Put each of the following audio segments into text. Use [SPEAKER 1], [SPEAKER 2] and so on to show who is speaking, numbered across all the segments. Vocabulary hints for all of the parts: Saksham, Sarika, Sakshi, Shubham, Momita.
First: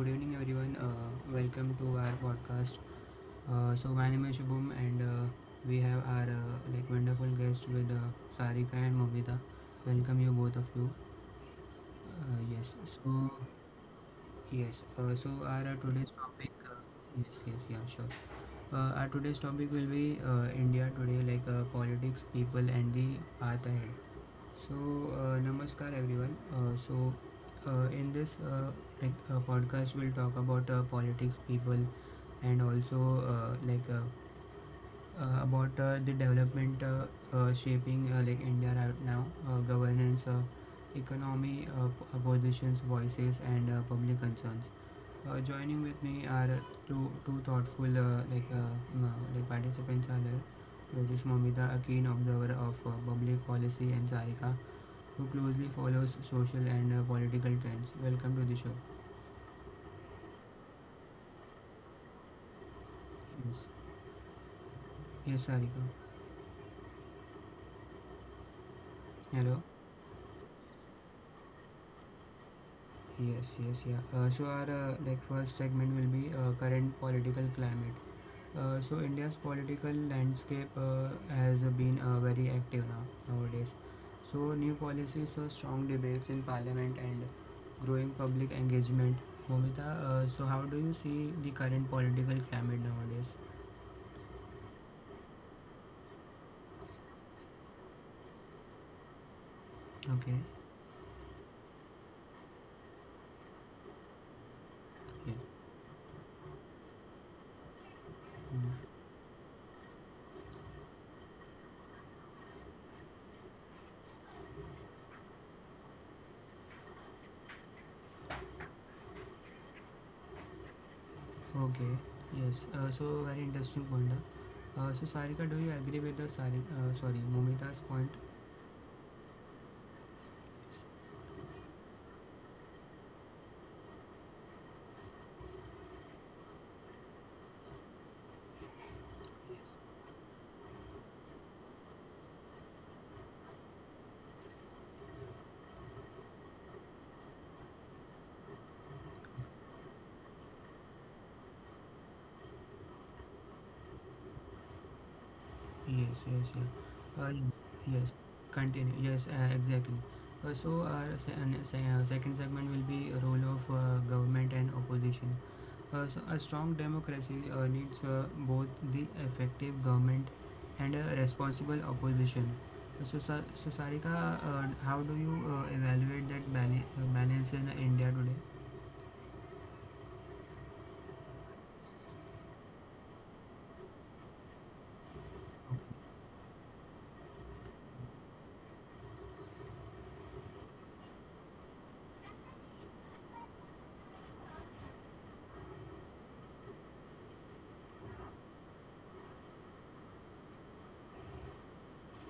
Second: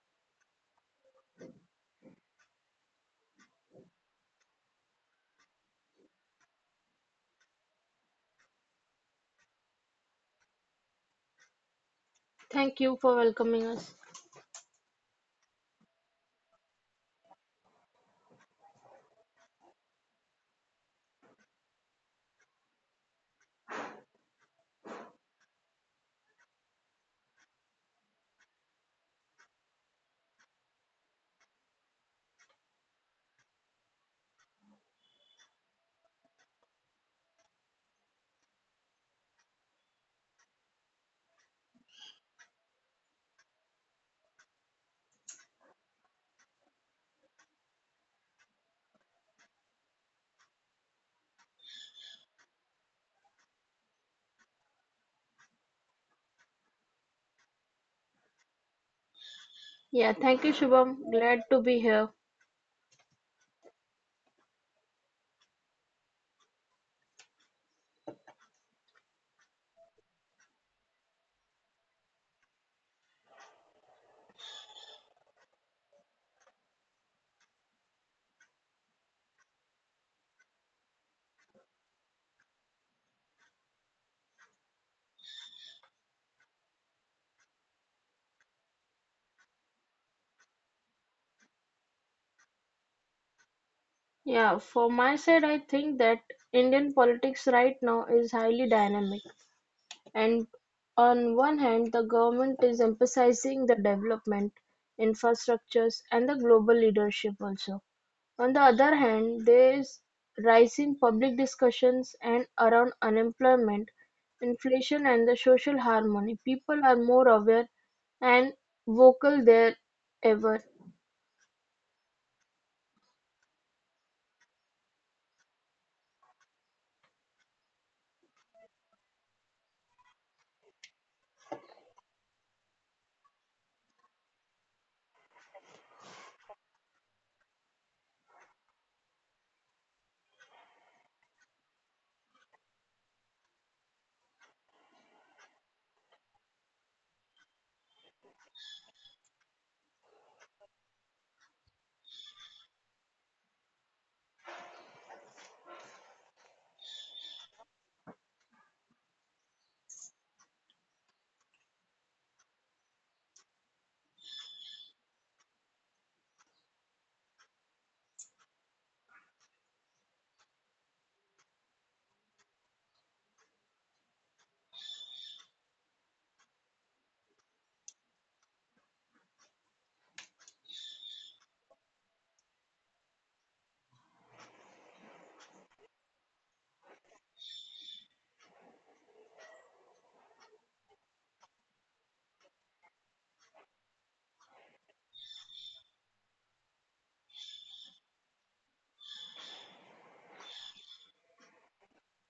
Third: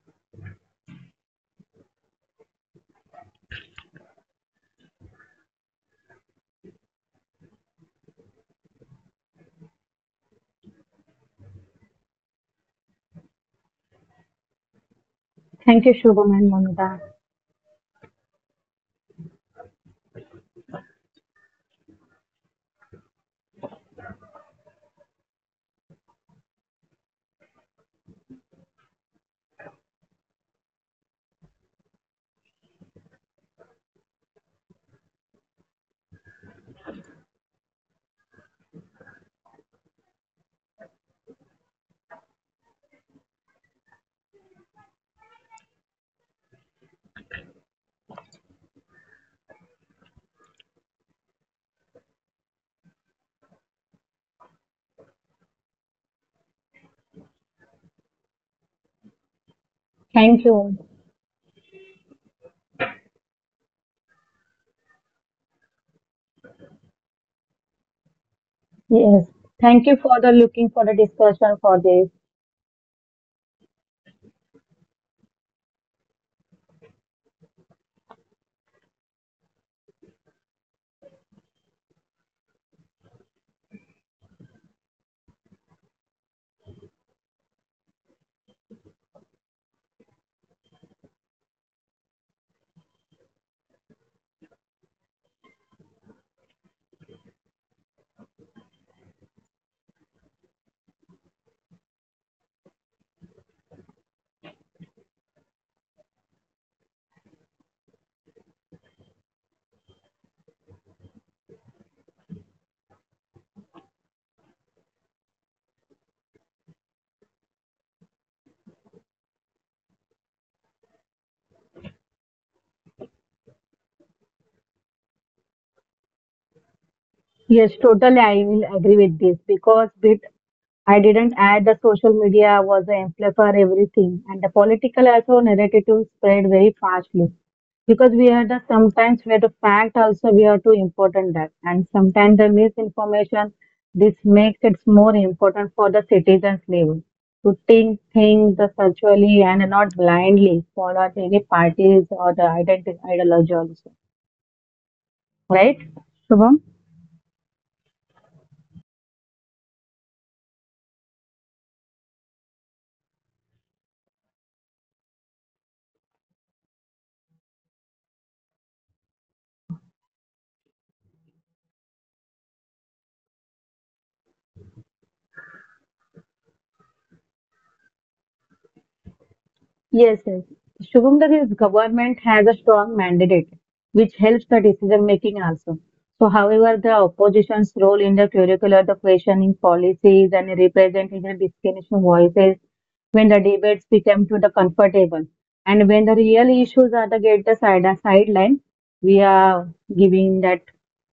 [SPEAKER 1] good evening everyone. Welcome to our podcast. So my name is Shubham and we have our wonderful guest with Sarika and Momita. Welcome you both of you. Uh, yes.
[SPEAKER 2] Thank you for
[SPEAKER 1] So
[SPEAKER 2] welcoming us.
[SPEAKER 1] Yes, so our
[SPEAKER 3] Thank you,
[SPEAKER 1] today's
[SPEAKER 3] Shubham and
[SPEAKER 1] topic,
[SPEAKER 3] Mamita.
[SPEAKER 1] yes, yeah, sure. Our today's topic will be India today, like politics, people, and the path ahead. So, namaskar everyone. In this podcast, we'll talk about politics, people, and also uh, like uh, about the development shaping like India right now, governance, economy, opposition's voices, and public concerns. Joining with me are two thoughtful participants are there, which is Mamita, a keen observer of public policy, and Sarika, who closely follows social and political trends. Welcome to the show.
[SPEAKER 2] Yeah, thank you,
[SPEAKER 3] Thank
[SPEAKER 2] Shubham.
[SPEAKER 3] you.
[SPEAKER 2] Glad to be here.
[SPEAKER 1] Yes, yes, Sarika. Hello.
[SPEAKER 3] Yes. Thank you for the looking for the discussion for this.
[SPEAKER 1] Yes, yes, yeah. So our first segment will be current political climate. So India's political landscape has been very active nowadays. So new policies, so strong debates in parliament and growing public engagement. Momita, so how do you see the current political climate nowadays?
[SPEAKER 2] Yeah, for my side, I think that Indian politics right now is highly dynamic.
[SPEAKER 1] Okay.
[SPEAKER 2] And On one hand, the government is emphasizing the development,
[SPEAKER 1] Yes.
[SPEAKER 2] infrastructures, and the global leadership also. On the
[SPEAKER 1] Mm.
[SPEAKER 2] other hand, there is rising public discussions and around unemployment, inflation, and the social harmony. People are more aware and vocal there ever.
[SPEAKER 1] Okay. Yes. So very interesting point, huh? So Sarika, do you agree with the sorry, Momita's point?
[SPEAKER 3] Yes, totally. I will agree with this because bit I didn't add the social media was the amplifier for everything, and the political also narrative spread very fastly because we had the
[SPEAKER 1] Yes.
[SPEAKER 3] sometimes where the fact also we are too important that, and sometimes the misinformation. This makes it more important for the citizens level to think the socially and not blindly follow any parties or the ideology also,
[SPEAKER 1] Yes, yes, yes.
[SPEAKER 3] right?
[SPEAKER 1] Yes, yes.
[SPEAKER 3] Shubham?
[SPEAKER 1] Continue. Yes, exactly. So our second segment will be role of government and opposition. So a strong democracy needs both the effective government and a responsible opposition. So, so Sarika, how do you evaluate that balance in India today?
[SPEAKER 3] Yes, yes. Shubham, the government has a strong mandate, which helps the decision making also. So, however, the opposition's role in the curricular, the questioning policies and representing the discrimination voices when the debates become to the comfortable. And when the real issues are the get the side sideline, we are giving that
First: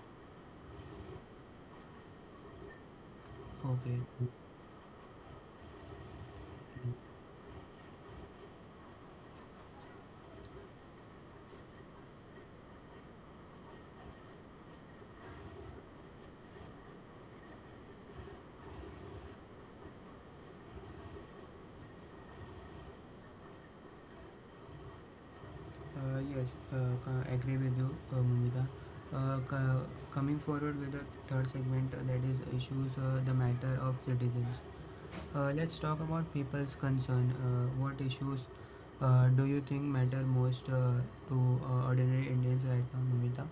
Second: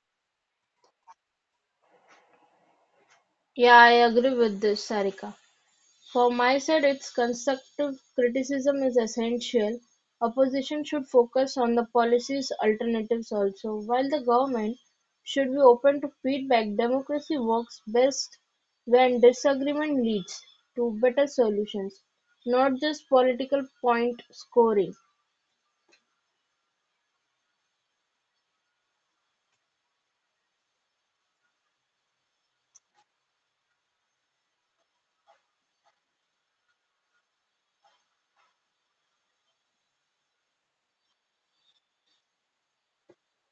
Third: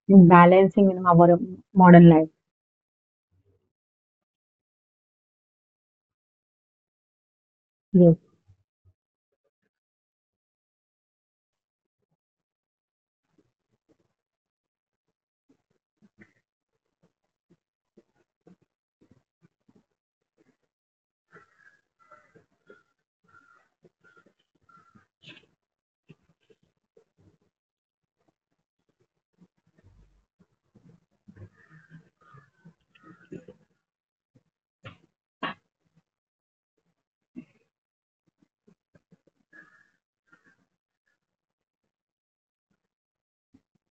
[SPEAKER 3] balancing in our modern life.
[SPEAKER 2] Yeah, I
[SPEAKER 1] Okay.
[SPEAKER 2] agree with this, Sarika. For my side, its constructive
[SPEAKER 3] Yes.
[SPEAKER 2] criticism is essential; opposition should focus on the policy's alternatives also, while the government should be open to feedback democracy works best when disagreement leads to better solutions, not just political point scoring.
[SPEAKER 1] Yes, uh, agree with you, Mumita. Uh, ca- Coming forward with the third segment, that is issues, the matter of citizens. Let's talk about people's concern. What issues do you think matter most to ordinary Indians right now, Mumita?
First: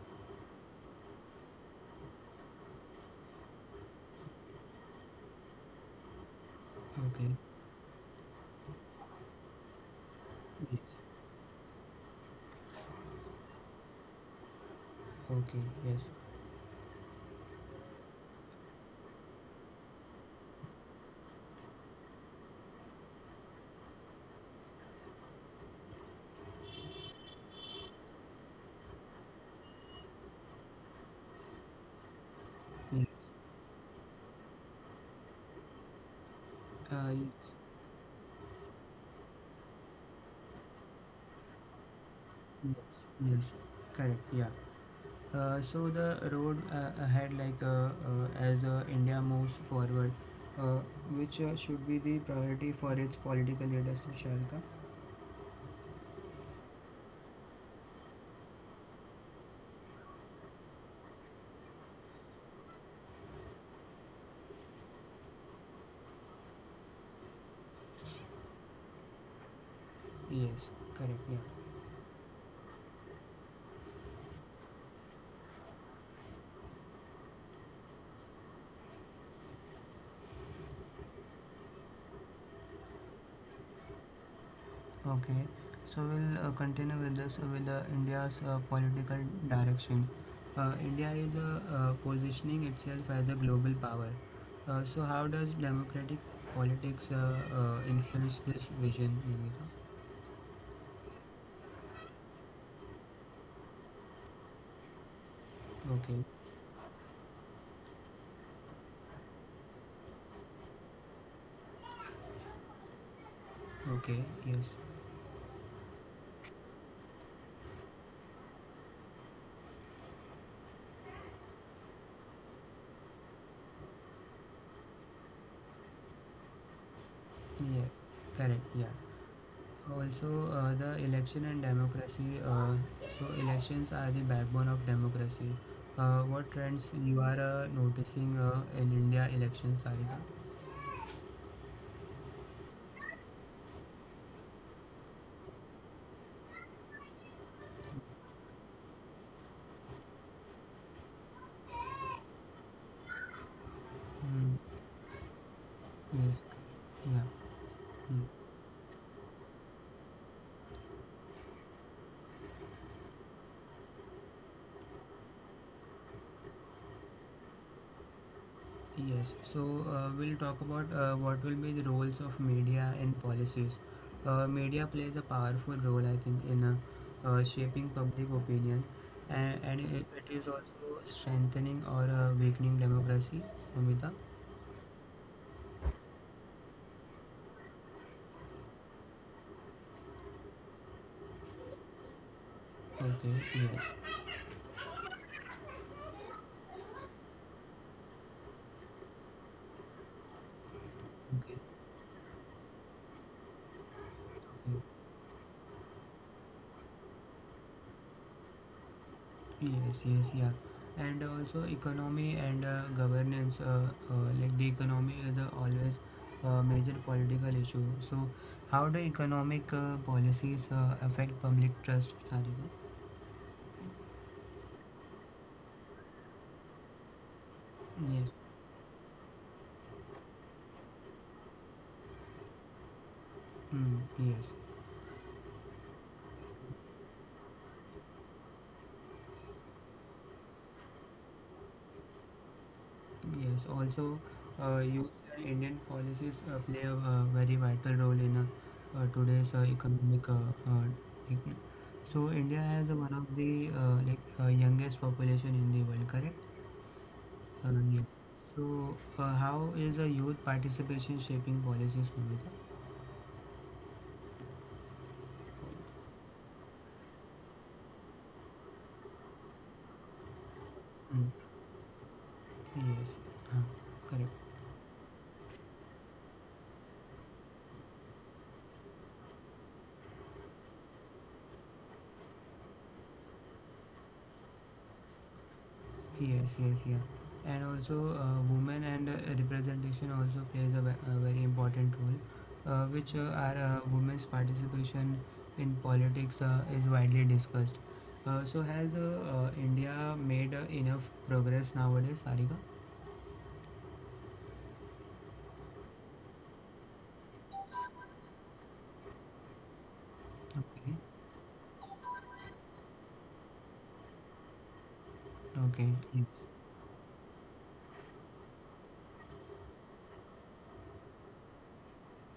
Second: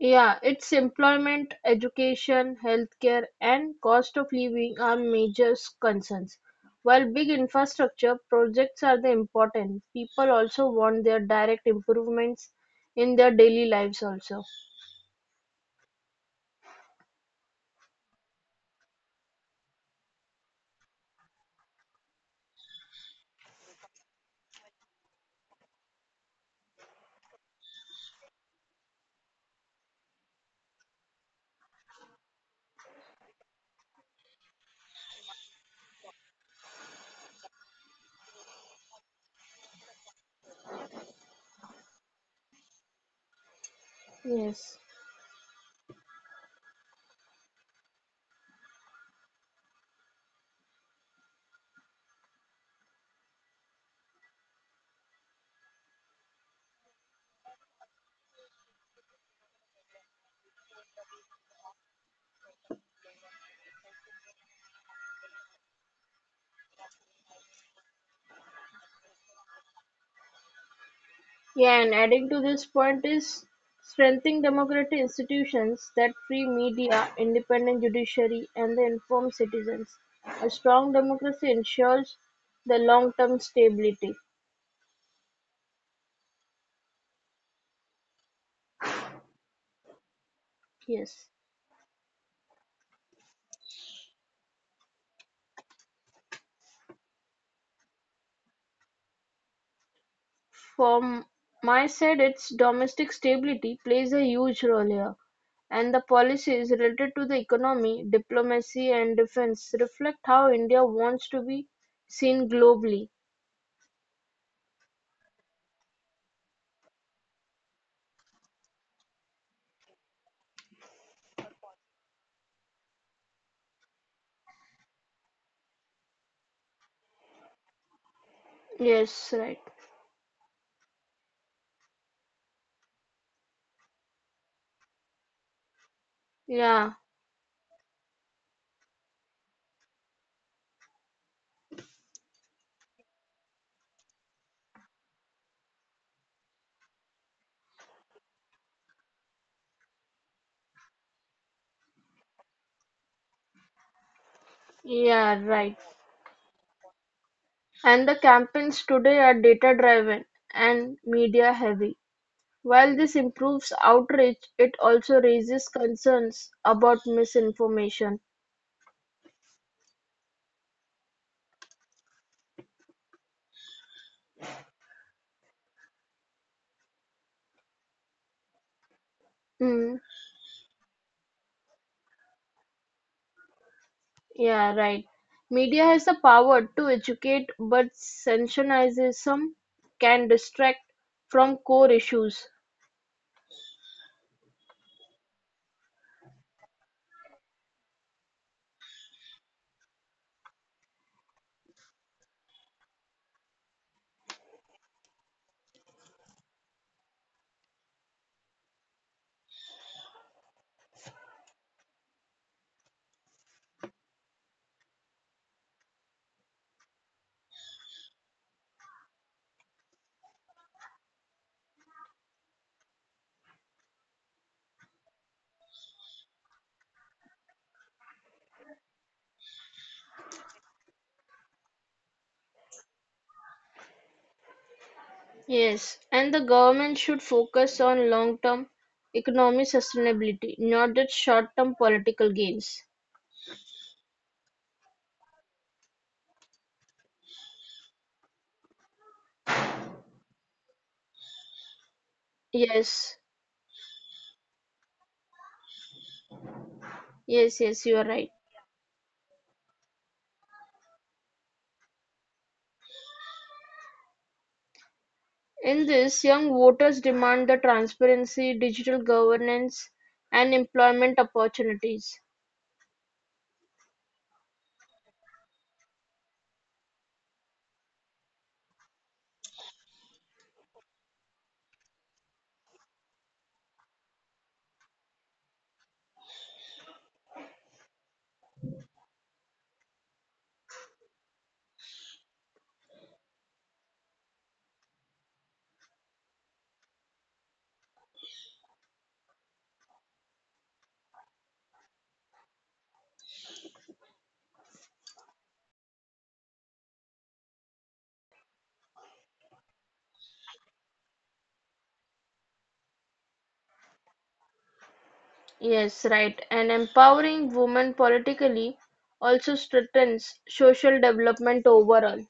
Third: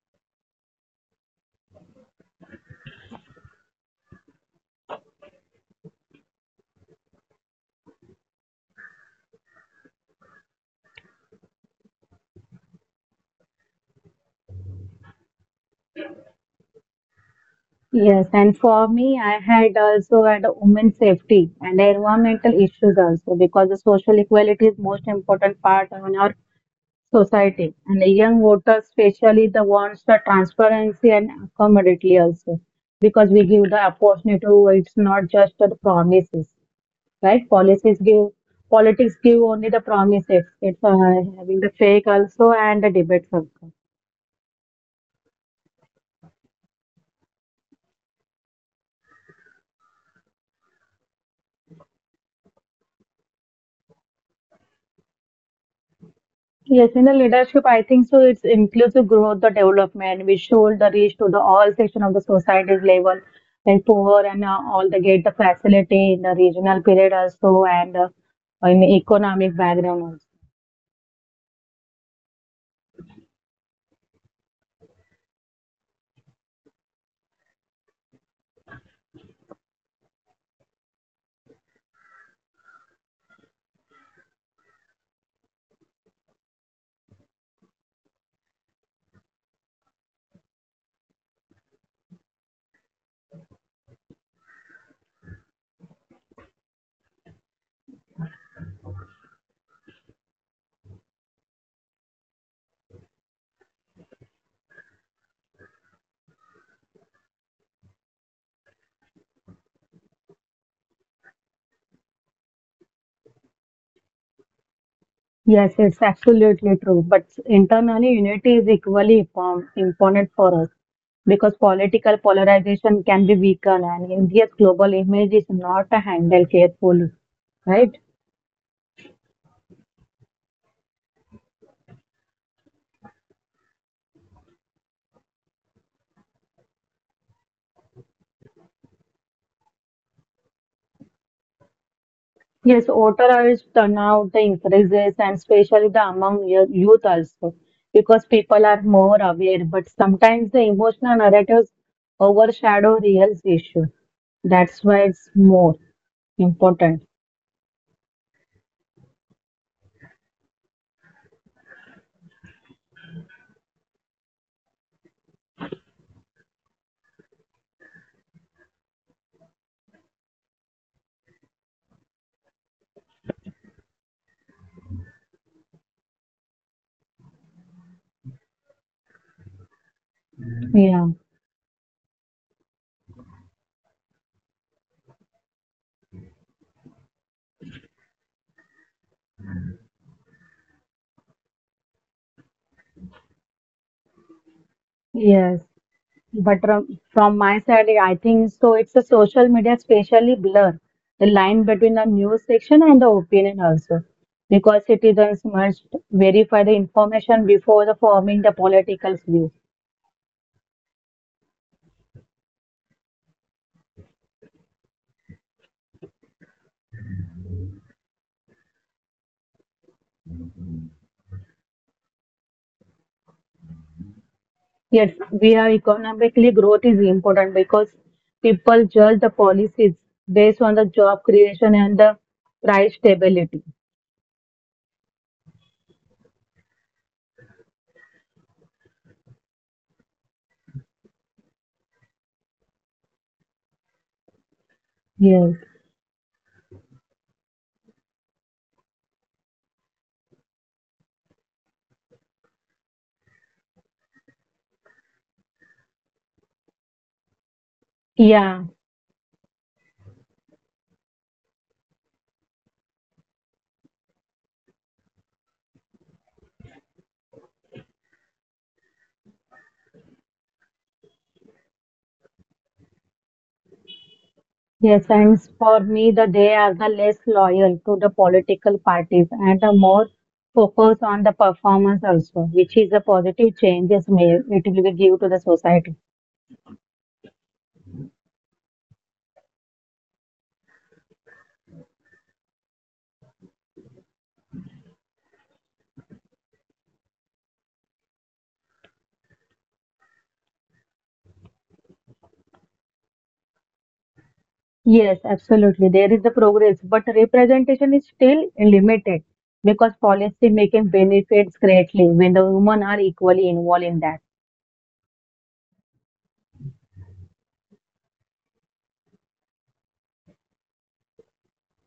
[SPEAKER 2] Yeah, its employment, education, healthcare, and cost of living are major concerns. While big
[SPEAKER 1] Okay.
[SPEAKER 2] infrastructure projects are the important, people also
[SPEAKER 1] Yes.
[SPEAKER 2] want their direct improvements in their daily lives also.
[SPEAKER 1] Okay. Yes.
[SPEAKER 3] Yes, and for me, I had also had a women's safety and environmental issues also because the social equality is most important part of our society. And the young voters, especially the ones the transparency and accountability also because we give the opportunity to. It's not just the promises,
[SPEAKER 1] Yeah.
[SPEAKER 3] right? Policies give politics give only the promises. It's having the fake also and the debates also.
[SPEAKER 1] Yes. Correct. Yeah.
[SPEAKER 2] Yes.
[SPEAKER 1] So the road ahead, like as India moves forward, uh, which should be the priority for its political leaders, Shalika?
[SPEAKER 3] Yes, in the leadership, I think so. It's inclusive growth, the development. We should the reach to the all section of the society's level, like poor and all the get the facility in the regional period also, and in economic background also.
[SPEAKER 1] Yes, correct. Yeah.
[SPEAKER 2] Yeah, and adding to this point is strengthening democratic institutions that free media, independent judiciary, and the informed citizens. A strong democracy ensures the long-term stability.
[SPEAKER 1] Okay. So we'll continue with this with India's political direction. India is
[SPEAKER 2] Yes.
[SPEAKER 1] positioning itself as a global power. So how does democratic politics influence this vision, Nimita?
[SPEAKER 2] For its domestic stability plays a huge role here, and the
[SPEAKER 1] Okay.
[SPEAKER 2] policies related to the economy, diplomacy and defense reflect how India wants to be seen globally.
[SPEAKER 1] Okay. Yes.
[SPEAKER 3] Yes, it's absolutely true. But internally, unity is equally important for us because political polarization can be weakened, and India's global image is not handled carefully,
[SPEAKER 1] Yes.
[SPEAKER 3] right?
[SPEAKER 1] Correct. Yeah.
[SPEAKER 2] Yes, right.
[SPEAKER 1] Also, the election and democracy. So, elections are the backbone of democracy. What trends
[SPEAKER 2] Yeah,
[SPEAKER 1] you are noticing in India elections, Sarika?
[SPEAKER 3] Yes, authorized turnout the increases and especially the among youth also because people are more aware, but sometimes the emotional narratives overshadow real issue.
[SPEAKER 1] Mm,
[SPEAKER 3] That's why it's
[SPEAKER 2] yeah,
[SPEAKER 3] more
[SPEAKER 2] right.
[SPEAKER 1] yes.
[SPEAKER 3] important.
[SPEAKER 1] Yeah.
[SPEAKER 2] And the
[SPEAKER 1] Mm,
[SPEAKER 2] campaigns today are data driven and media heavy. While this improves outreach, it also raises concerns about misinformation.
[SPEAKER 1] yes. So we'll talk about what will be the roles of media in policies. Media plays a powerful role, I think, in shaping public opinion, and
[SPEAKER 2] Hmm.
[SPEAKER 1] it is
[SPEAKER 3] Yeah,
[SPEAKER 1] also strengthening or weakening democracy. Amita.
[SPEAKER 2] Yeah, right. Media has the power to educate, but sensationalism can distract from core issues.
[SPEAKER 1] Okay. Yes.
[SPEAKER 3] yes. But from my side, I think so. It's a social media especially blur the line
[SPEAKER 1] Okay,
[SPEAKER 3] between the news section and the opinion also, because
[SPEAKER 1] okay.
[SPEAKER 3] citizens must verify the information before the forming the political view.
[SPEAKER 1] Yes, yes, yeah. And also economy and governance, the economy is always a major political issue. So, how do economic policies affect public trust, Sarika?
[SPEAKER 3] Yes, we are economically growth is important because
[SPEAKER 1] Yes.
[SPEAKER 3] people judge the policies based on the job creation and the price stability.
[SPEAKER 1] Mm, yes.
[SPEAKER 2] Yes, and the government should focus on long term economic sustainability, not just short term political gains.
[SPEAKER 1] Yes. Also, youth
[SPEAKER 3] Yes.
[SPEAKER 1] and Indian policies play a very vital role in today's economic. Ec- so, India has one
[SPEAKER 2] Yes,
[SPEAKER 1] of the youngest population in the world, correct?
[SPEAKER 2] yes, yes, you
[SPEAKER 1] Ananya.
[SPEAKER 2] are
[SPEAKER 3] Yeah,
[SPEAKER 2] right.
[SPEAKER 1] So, how is the youth participation shaping policies, Bhumika?
[SPEAKER 2] In this, young voters demand the transparency, digital governance, and employment
[SPEAKER 1] Mm.
[SPEAKER 2] opportunities.
[SPEAKER 1] Yes, huh, correct.
[SPEAKER 3] yes, and for me, they are the less loyal to the political parties and the more focus on the performance also, which is a positive changes may it will give to the society.
[SPEAKER 1] Yes, yes, yeah. And also, women and representation also plays a, a very important role, which are women's participation in politics is widely discussed. So, has India made enough progress nowadays, Sarika?
[SPEAKER 3] Yes, absolutely. There is the progress, but representation is still limited because
[SPEAKER 1] Okay.
[SPEAKER 3] policy making benefits greatly when the women are equally involved in that.
[SPEAKER 1] Okay.
[SPEAKER 2] Yes, right. And empowering women politically also strengthens social development overall.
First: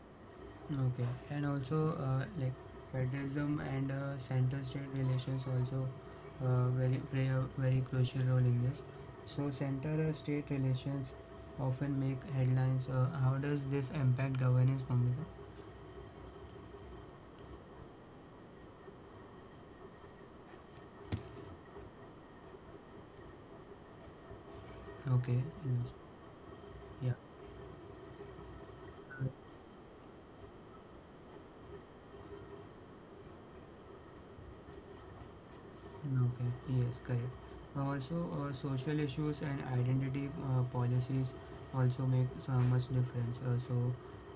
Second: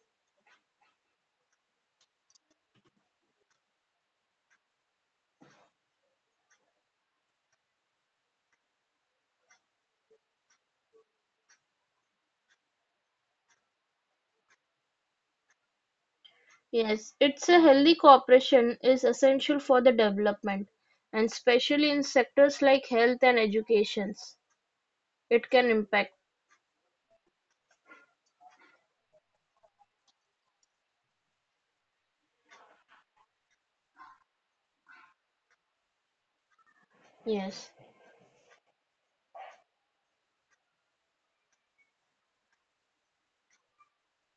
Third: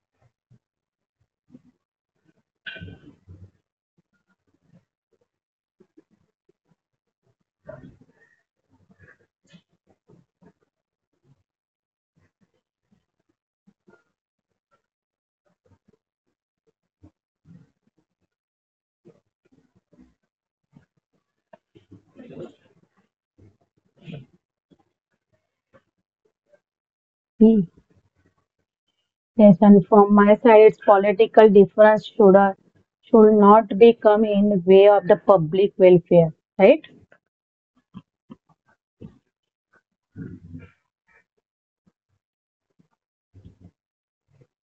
[SPEAKER 1] Okay, and also federalism and center-state relations also very play a very crucial role in this. So center-state relations often make headlines. How does this impact governance, Mamita?
[SPEAKER 2] Yes, it's a healthy cooperation is essential for the development, and especially in sectors like health and educations.
[SPEAKER 1] Okay,
[SPEAKER 2] It can
[SPEAKER 1] yes,
[SPEAKER 2] impact.
[SPEAKER 3] Hmm.
[SPEAKER 1] yeah.
[SPEAKER 3] Yes, and from my side, it's political difference should not become in the way of the public welfare, right?
[SPEAKER 1] Okay, yes, correct.
[SPEAKER 2] Yes.
[SPEAKER 1] Also, social issues and identity policies also make so much difference. So,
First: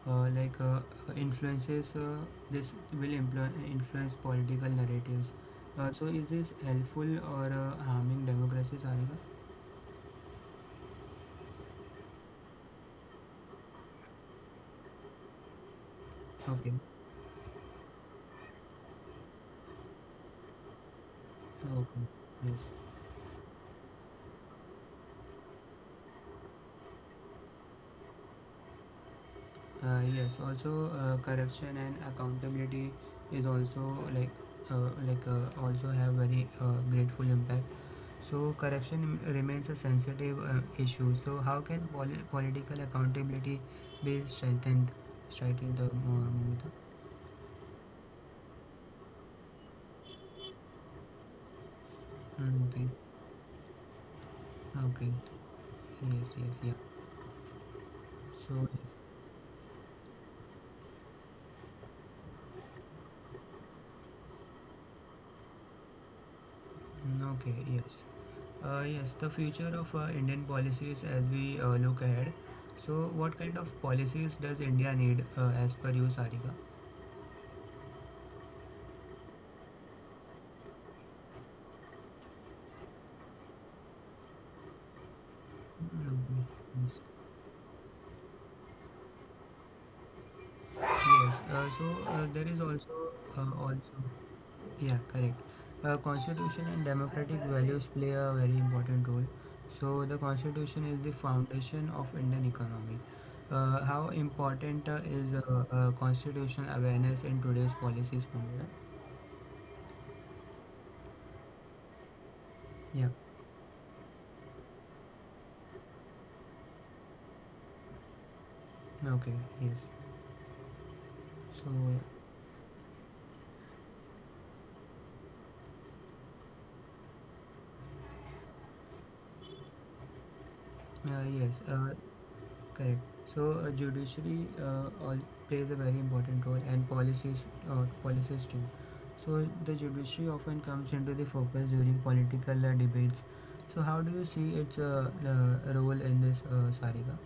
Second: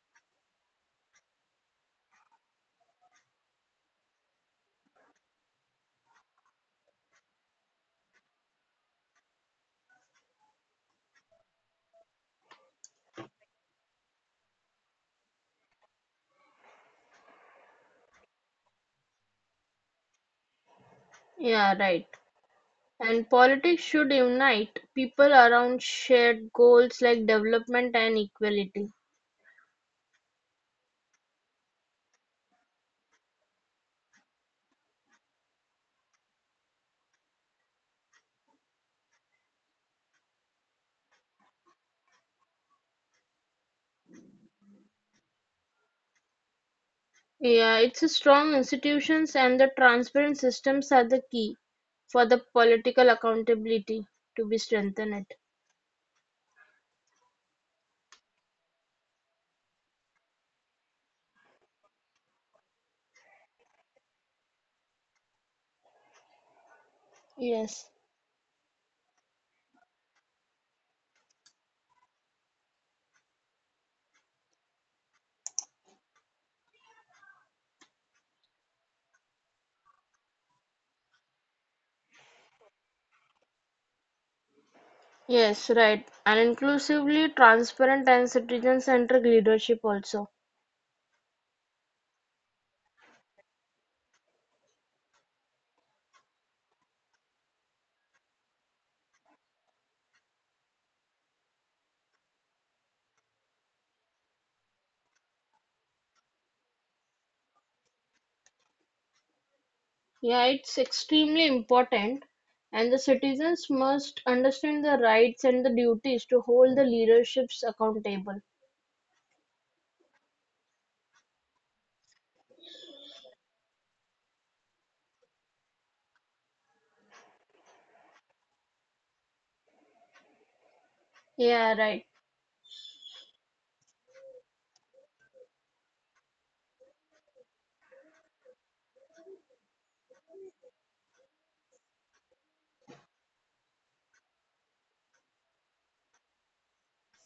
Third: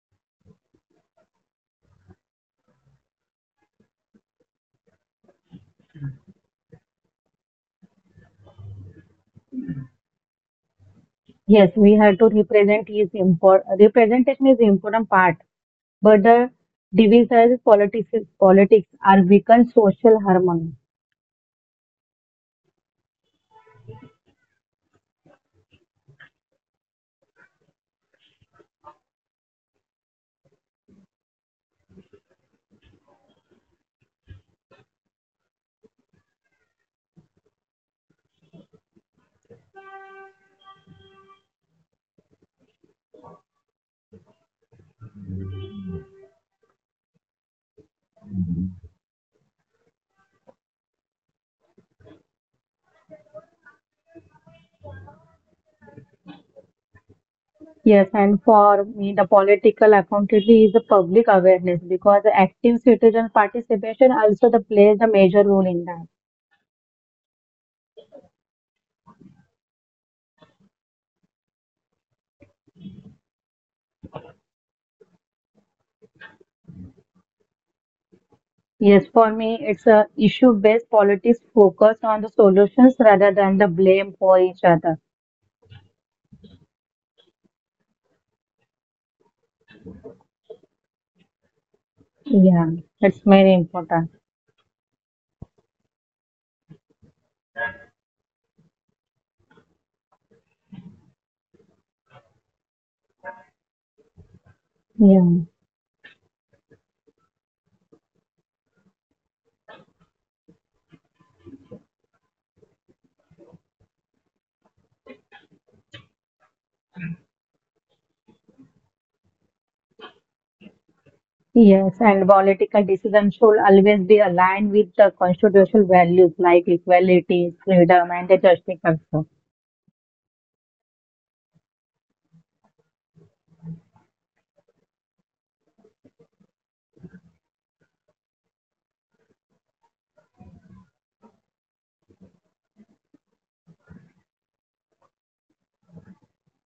[SPEAKER 1] uh, like uh, influences, this will influence political narratives. So, is this helpful or harming democracies? Arika?
[SPEAKER 3] Yes, we have to represent is import representation is important part, but
[SPEAKER 1] Okay,
[SPEAKER 3] the divisions politics are weaken social harmony.
[SPEAKER 2] Yeah, right.
[SPEAKER 1] okay, yes,
[SPEAKER 2] And politics should unite people around shared goals like development and equality.
[SPEAKER 1] yes. Also, corruption and accountability is also like also have very grateful impact. So corruption remains a sensitive issue. So how can political accountability be strengthened? Strengthened or more?
[SPEAKER 2] Yeah, it's a strong institutions and the transparent systems are the key for the
[SPEAKER 1] Mm, okay.
[SPEAKER 2] political accountability to be
[SPEAKER 1] Okay.
[SPEAKER 2] strengthened.
[SPEAKER 1] Yes. Yes. Yeah. So.
[SPEAKER 3] Yes,
[SPEAKER 1] Yes.
[SPEAKER 3] and for me, the political accountability is the public awareness because the active citizen participation also the plays a major role in that.
[SPEAKER 1] Mm, okay.
[SPEAKER 2] Yes,
[SPEAKER 1] Yes. Yes, the future of Indian policies as we look ahead. So, what kind of policies does India need as per you, Sarika?
[SPEAKER 3] Yes, for me, it's a issue-based politics focused on the solutions rather than the blame for each other.
[SPEAKER 2] yes, right. And
[SPEAKER 1] Mm, yes,
[SPEAKER 2] inclusively transparent and citizen-centric leadership also.
[SPEAKER 1] yes. So there is also
[SPEAKER 3] Yeah, it's very
[SPEAKER 1] also.
[SPEAKER 3] important.
[SPEAKER 1] Yeah, correct. Constitution and democratic values play a very important role. So the constitution is the foundation of Indian economy. How important uh, is
[SPEAKER 3] Yeah.
[SPEAKER 1] uh, uh, constitutional awareness in today's policies, Pamela?
[SPEAKER 2] Yeah, it's extremely important, and the
[SPEAKER 1] Yeah.
[SPEAKER 2] citizens must understand the rights and the duties to hold the leaderships accountable.
[SPEAKER 1] Okay. Yes. So
[SPEAKER 3] Yes, and political decisions should always be aligned with the constitutional values like equality, freedom, and the justice also.
[SPEAKER 1] yes.
[SPEAKER 2] Yeah, right.
[SPEAKER 1] Correct. So judiciary all plays a very important role, and policies, policies too. So the judiciary often comes into the focus during political debates. So how do you see its role in this, Sarika?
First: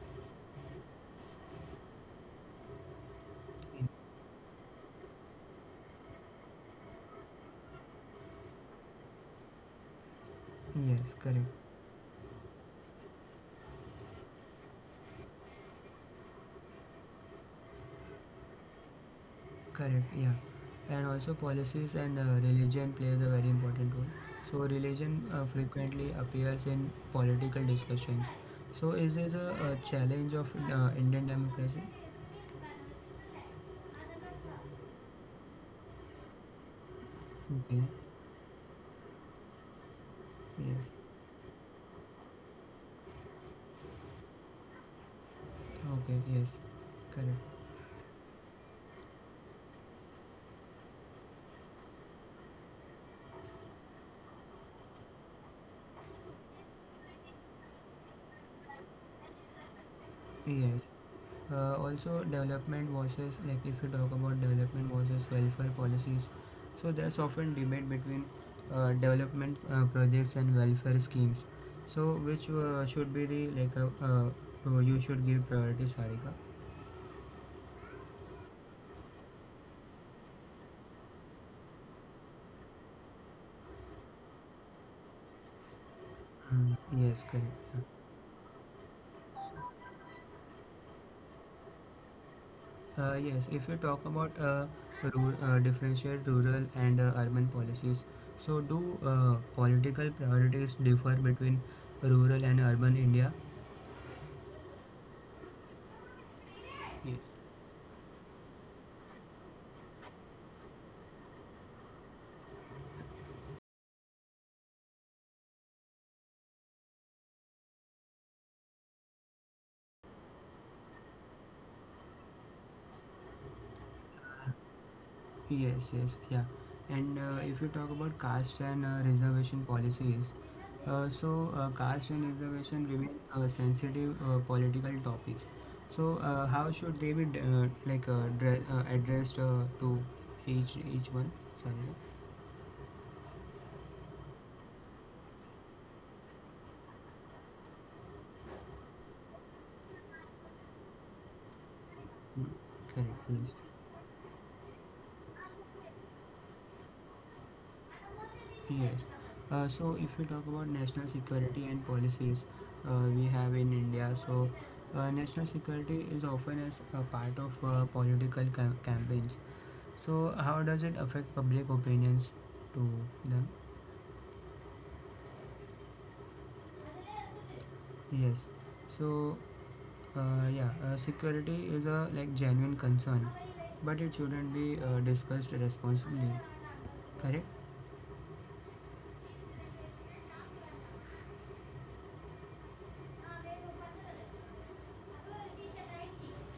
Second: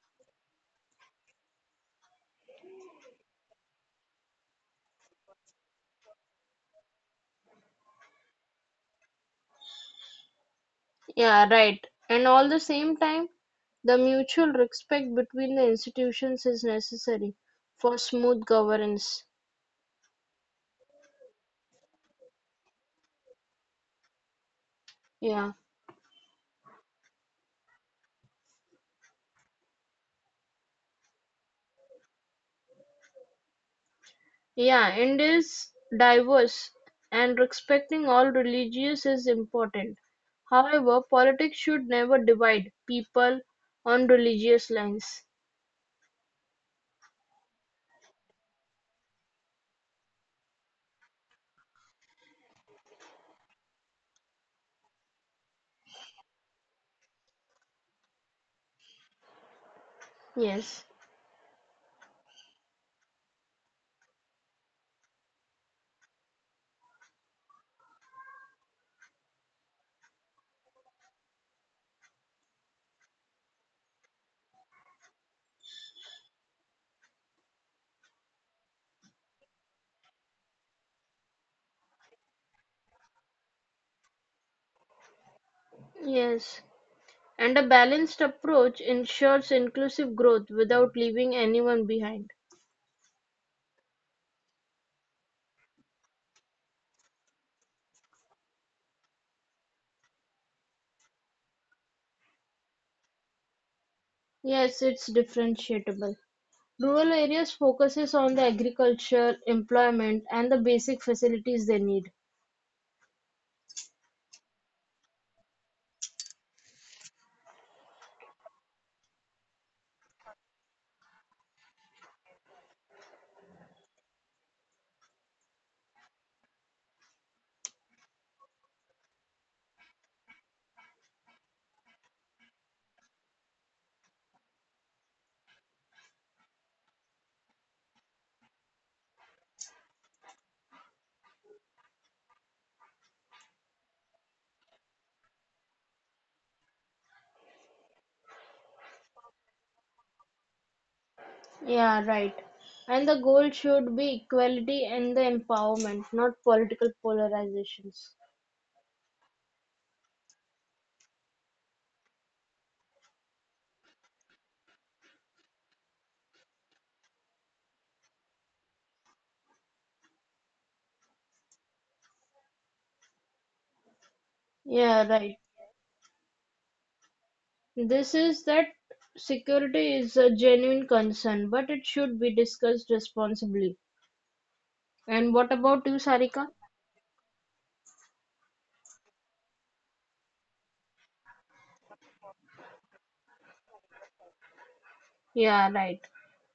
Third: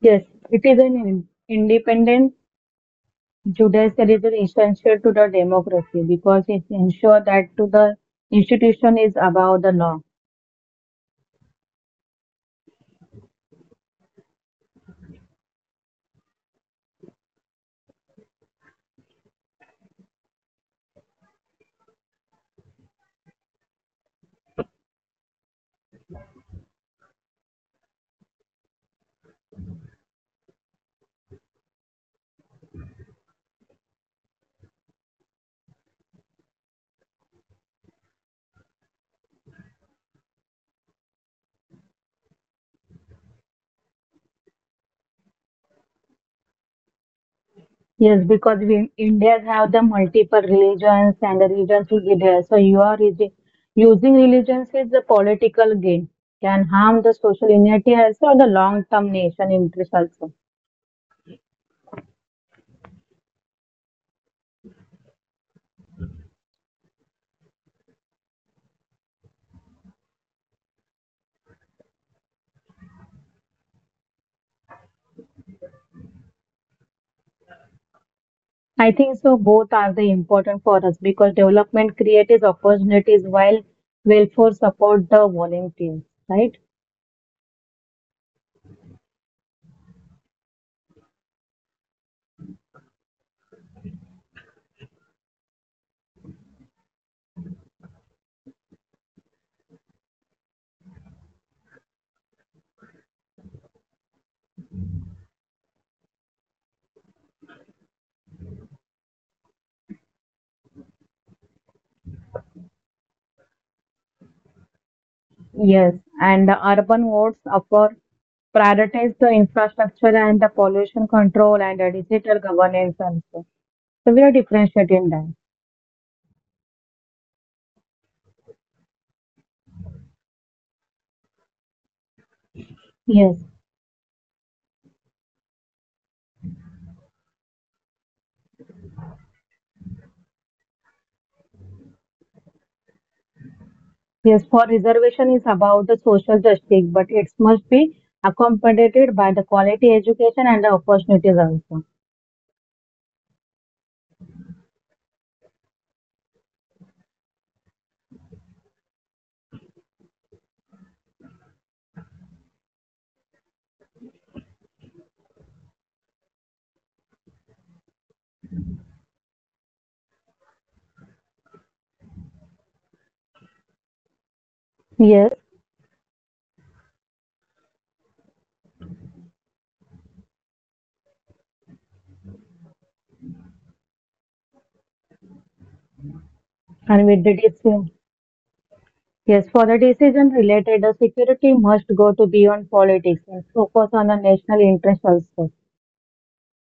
[SPEAKER 3] Yes, it is an independent Judaism is an essential to the democracy because it ensures that to the institution is above the law.
[SPEAKER 1] Yes, correct,
[SPEAKER 2] Yeah, right. And all the same time, the mutual respect between the institutions is necessary for smooth governance.
[SPEAKER 1] correct, yeah. And also policies and religion plays a very important role. So religion
[SPEAKER 2] Yeah.
[SPEAKER 1] frequently appears in political discussions. So is this a challenge of Indian democracy?
[SPEAKER 2] Yeah, and is diverse and
[SPEAKER 1] Okay.
[SPEAKER 2] respecting all religious is important.
[SPEAKER 1] Yes.
[SPEAKER 2] However, politics should never divide people on religious lines.
[SPEAKER 1] Okay, yes, correct.
[SPEAKER 3] Yes, because we Indians have the multiple religions and the religions will be there. So you are using religions is a political gain can harm the social unity also or the long-term nation interest also.
[SPEAKER 1] Yes.
[SPEAKER 2] Yes.
[SPEAKER 1] Also, development versus, like if you talk about development versus welfare policies, so there's often debate between development projects and welfare schemes. So, which should be the you should give priority, Sarika?
[SPEAKER 3] I think so both are the important for us because development creates opportunities while welfare support the volunteers, right?
[SPEAKER 2] Yes.
[SPEAKER 1] Mm, yes,
[SPEAKER 2] And a
[SPEAKER 1] correct.
[SPEAKER 2] balanced approach ensures inclusive growth without leaving anyone behind.
[SPEAKER 1] Yes, if you talk about differentiate rural and urban policies, so do political priorities differ between rural and urban India?
[SPEAKER 2] Yes, it's differentiable.
[SPEAKER 1] Yes,
[SPEAKER 2] Rural areas focuses on the agriculture, employment, and the basic facilities they need.
[SPEAKER 3] Yes, and the urban wards offer prioritize the infrastructure and the pollution control and the digital governance also. So we are differentiating that.
[SPEAKER 1] yes, yes, yeah. And if you talk about caste and reservation policies, caste and reservation
[SPEAKER 3] Yes,
[SPEAKER 1] remain sensitive political topics. So how should they be addressed to each one? Sorry,
[SPEAKER 3] yes, for reservation is about the social justice, but it must be accommodated by the quality education and the opportunities also.
[SPEAKER 2] Yeah, right.
[SPEAKER 1] mm,
[SPEAKER 2] And the
[SPEAKER 1] correct.
[SPEAKER 2] goal
[SPEAKER 1] Yes.
[SPEAKER 2] should be equality and the empowerment, not political polarizations.
[SPEAKER 1] Yes. So if you talk about national security and policies we have in India, so national security is often as a part of political campaigns. So how does it affect public opinions to them?
[SPEAKER 2] Yeah,
[SPEAKER 3] Yes,
[SPEAKER 2] right. This
[SPEAKER 1] Yes.
[SPEAKER 2] is that
[SPEAKER 1] So
[SPEAKER 2] security is a
[SPEAKER 1] yeah,
[SPEAKER 2] genuine concern,
[SPEAKER 1] security
[SPEAKER 2] but
[SPEAKER 1] is
[SPEAKER 2] it
[SPEAKER 1] a
[SPEAKER 2] should
[SPEAKER 1] like
[SPEAKER 2] be
[SPEAKER 1] genuine
[SPEAKER 2] discussed
[SPEAKER 1] concern,
[SPEAKER 2] responsibly.
[SPEAKER 1] but it shouldn't be
[SPEAKER 2] And
[SPEAKER 1] discussed
[SPEAKER 2] what about you,
[SPEAKER 1] responsibly.
[SPEAKER 2] Sarika?
[SPEAKER 3] and with the
[SPEAKER 1] Correct?
[SPEAKER 3] decision, yes, for the decision related, the security must go to beyond politics and focus on the national interest also.
[SPEAKER 2] Yeah, right.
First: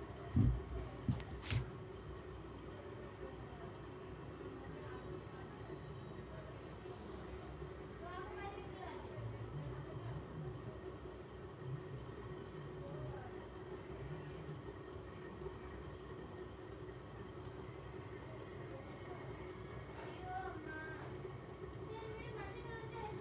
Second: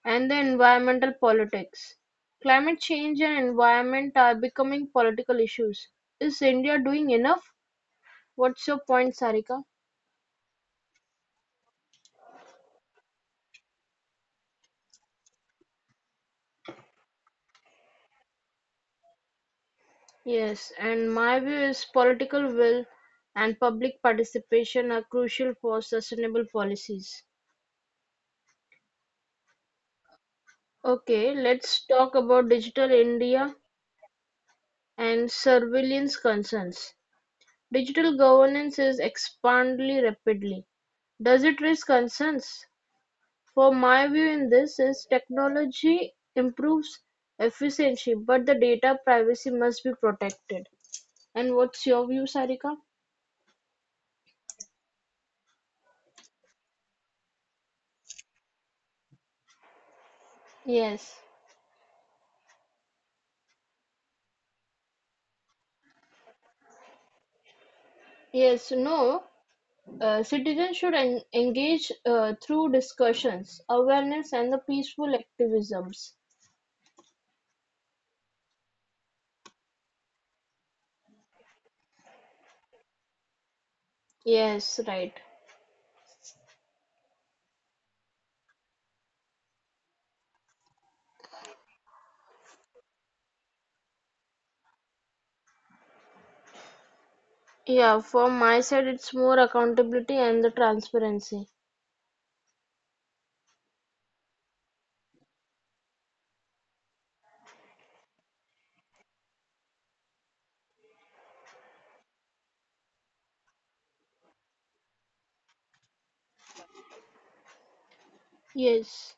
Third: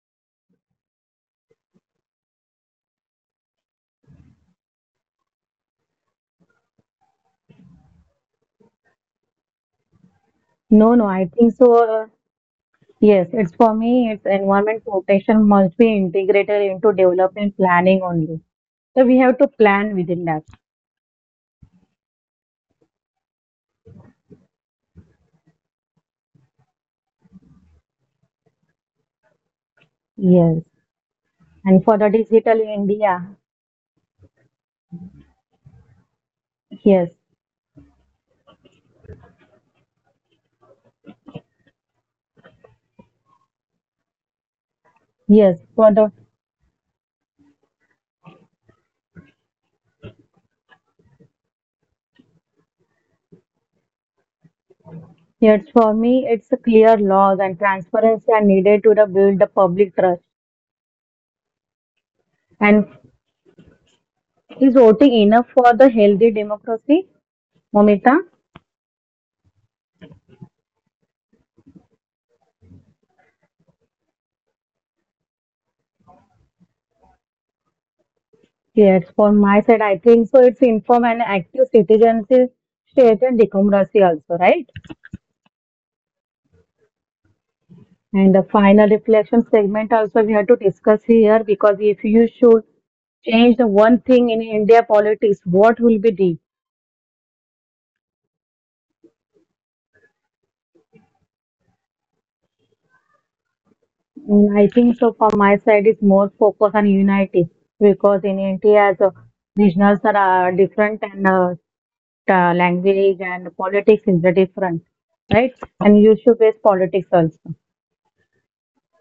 [SPEAKER 2] And the environmental politics. Climate change and environment are becoming political issues. Is India doing enough? What's your point, Sarika?
[SPEAKER 3] No, no, I think so. Yes, it's for me, it's environment protection must be integrated into development planning only. So we have to plan within that.
[SPEAKER 2] Yes, and my view is political will and public participation are crucial for sustainable policies.
[SPEAKER 3] Yes.
[SPEAKER 2] Okay, let's
[SPEAKER 3] And for the
[SPEAKER 2] talk about
[SPEAKER 3] digital
[SPEAKER 2] digital
[SPEAKER 3] India,
[SPEAKER 2] India and surveillance concerns.
[SPEAKER 3] yes,
[SPEAKER 2] Digital governance is expanding rapidly. Does it raise concerns? For my view in this is
[SPEAKER 3] yes. For
[SPEAKER 2] technology
[SPEAKER 3] the
[SPEAKER 2] improves efficiency, but the data privacy must be protected. And what's your view, Sarika?
[SPEAKER 3] yes, for me, it's a clear laws and transparency are needed to the build the public trust.
[SPEAKER 2] Yes,
[SPEAKER 3] And is voting enough for the healthy democracy, Momita?
[SPEAKER 2] yes, No. Citizens should engage through discussions, awareness, and the peaceful activisms.
[SPEAKER 3] Yes, for my side, I think so. It's informed and active citizens is state and democracy also, right?
[SPEAKER 2] Yes, right.
[SPEAKER 3] And the final reflection segment also we have to discuss here because if you should change the one thing in India politics, what will be the?
[SPEAKER 2] Yeah, from my side, it's more accountability and the transparency.
[SPEAKER 3] Mm, I think so from my side is more focus on unity because in India the regionals are different and the language and politics is the different, right? And you should base politics also.
[SPEAKER 2] Yes,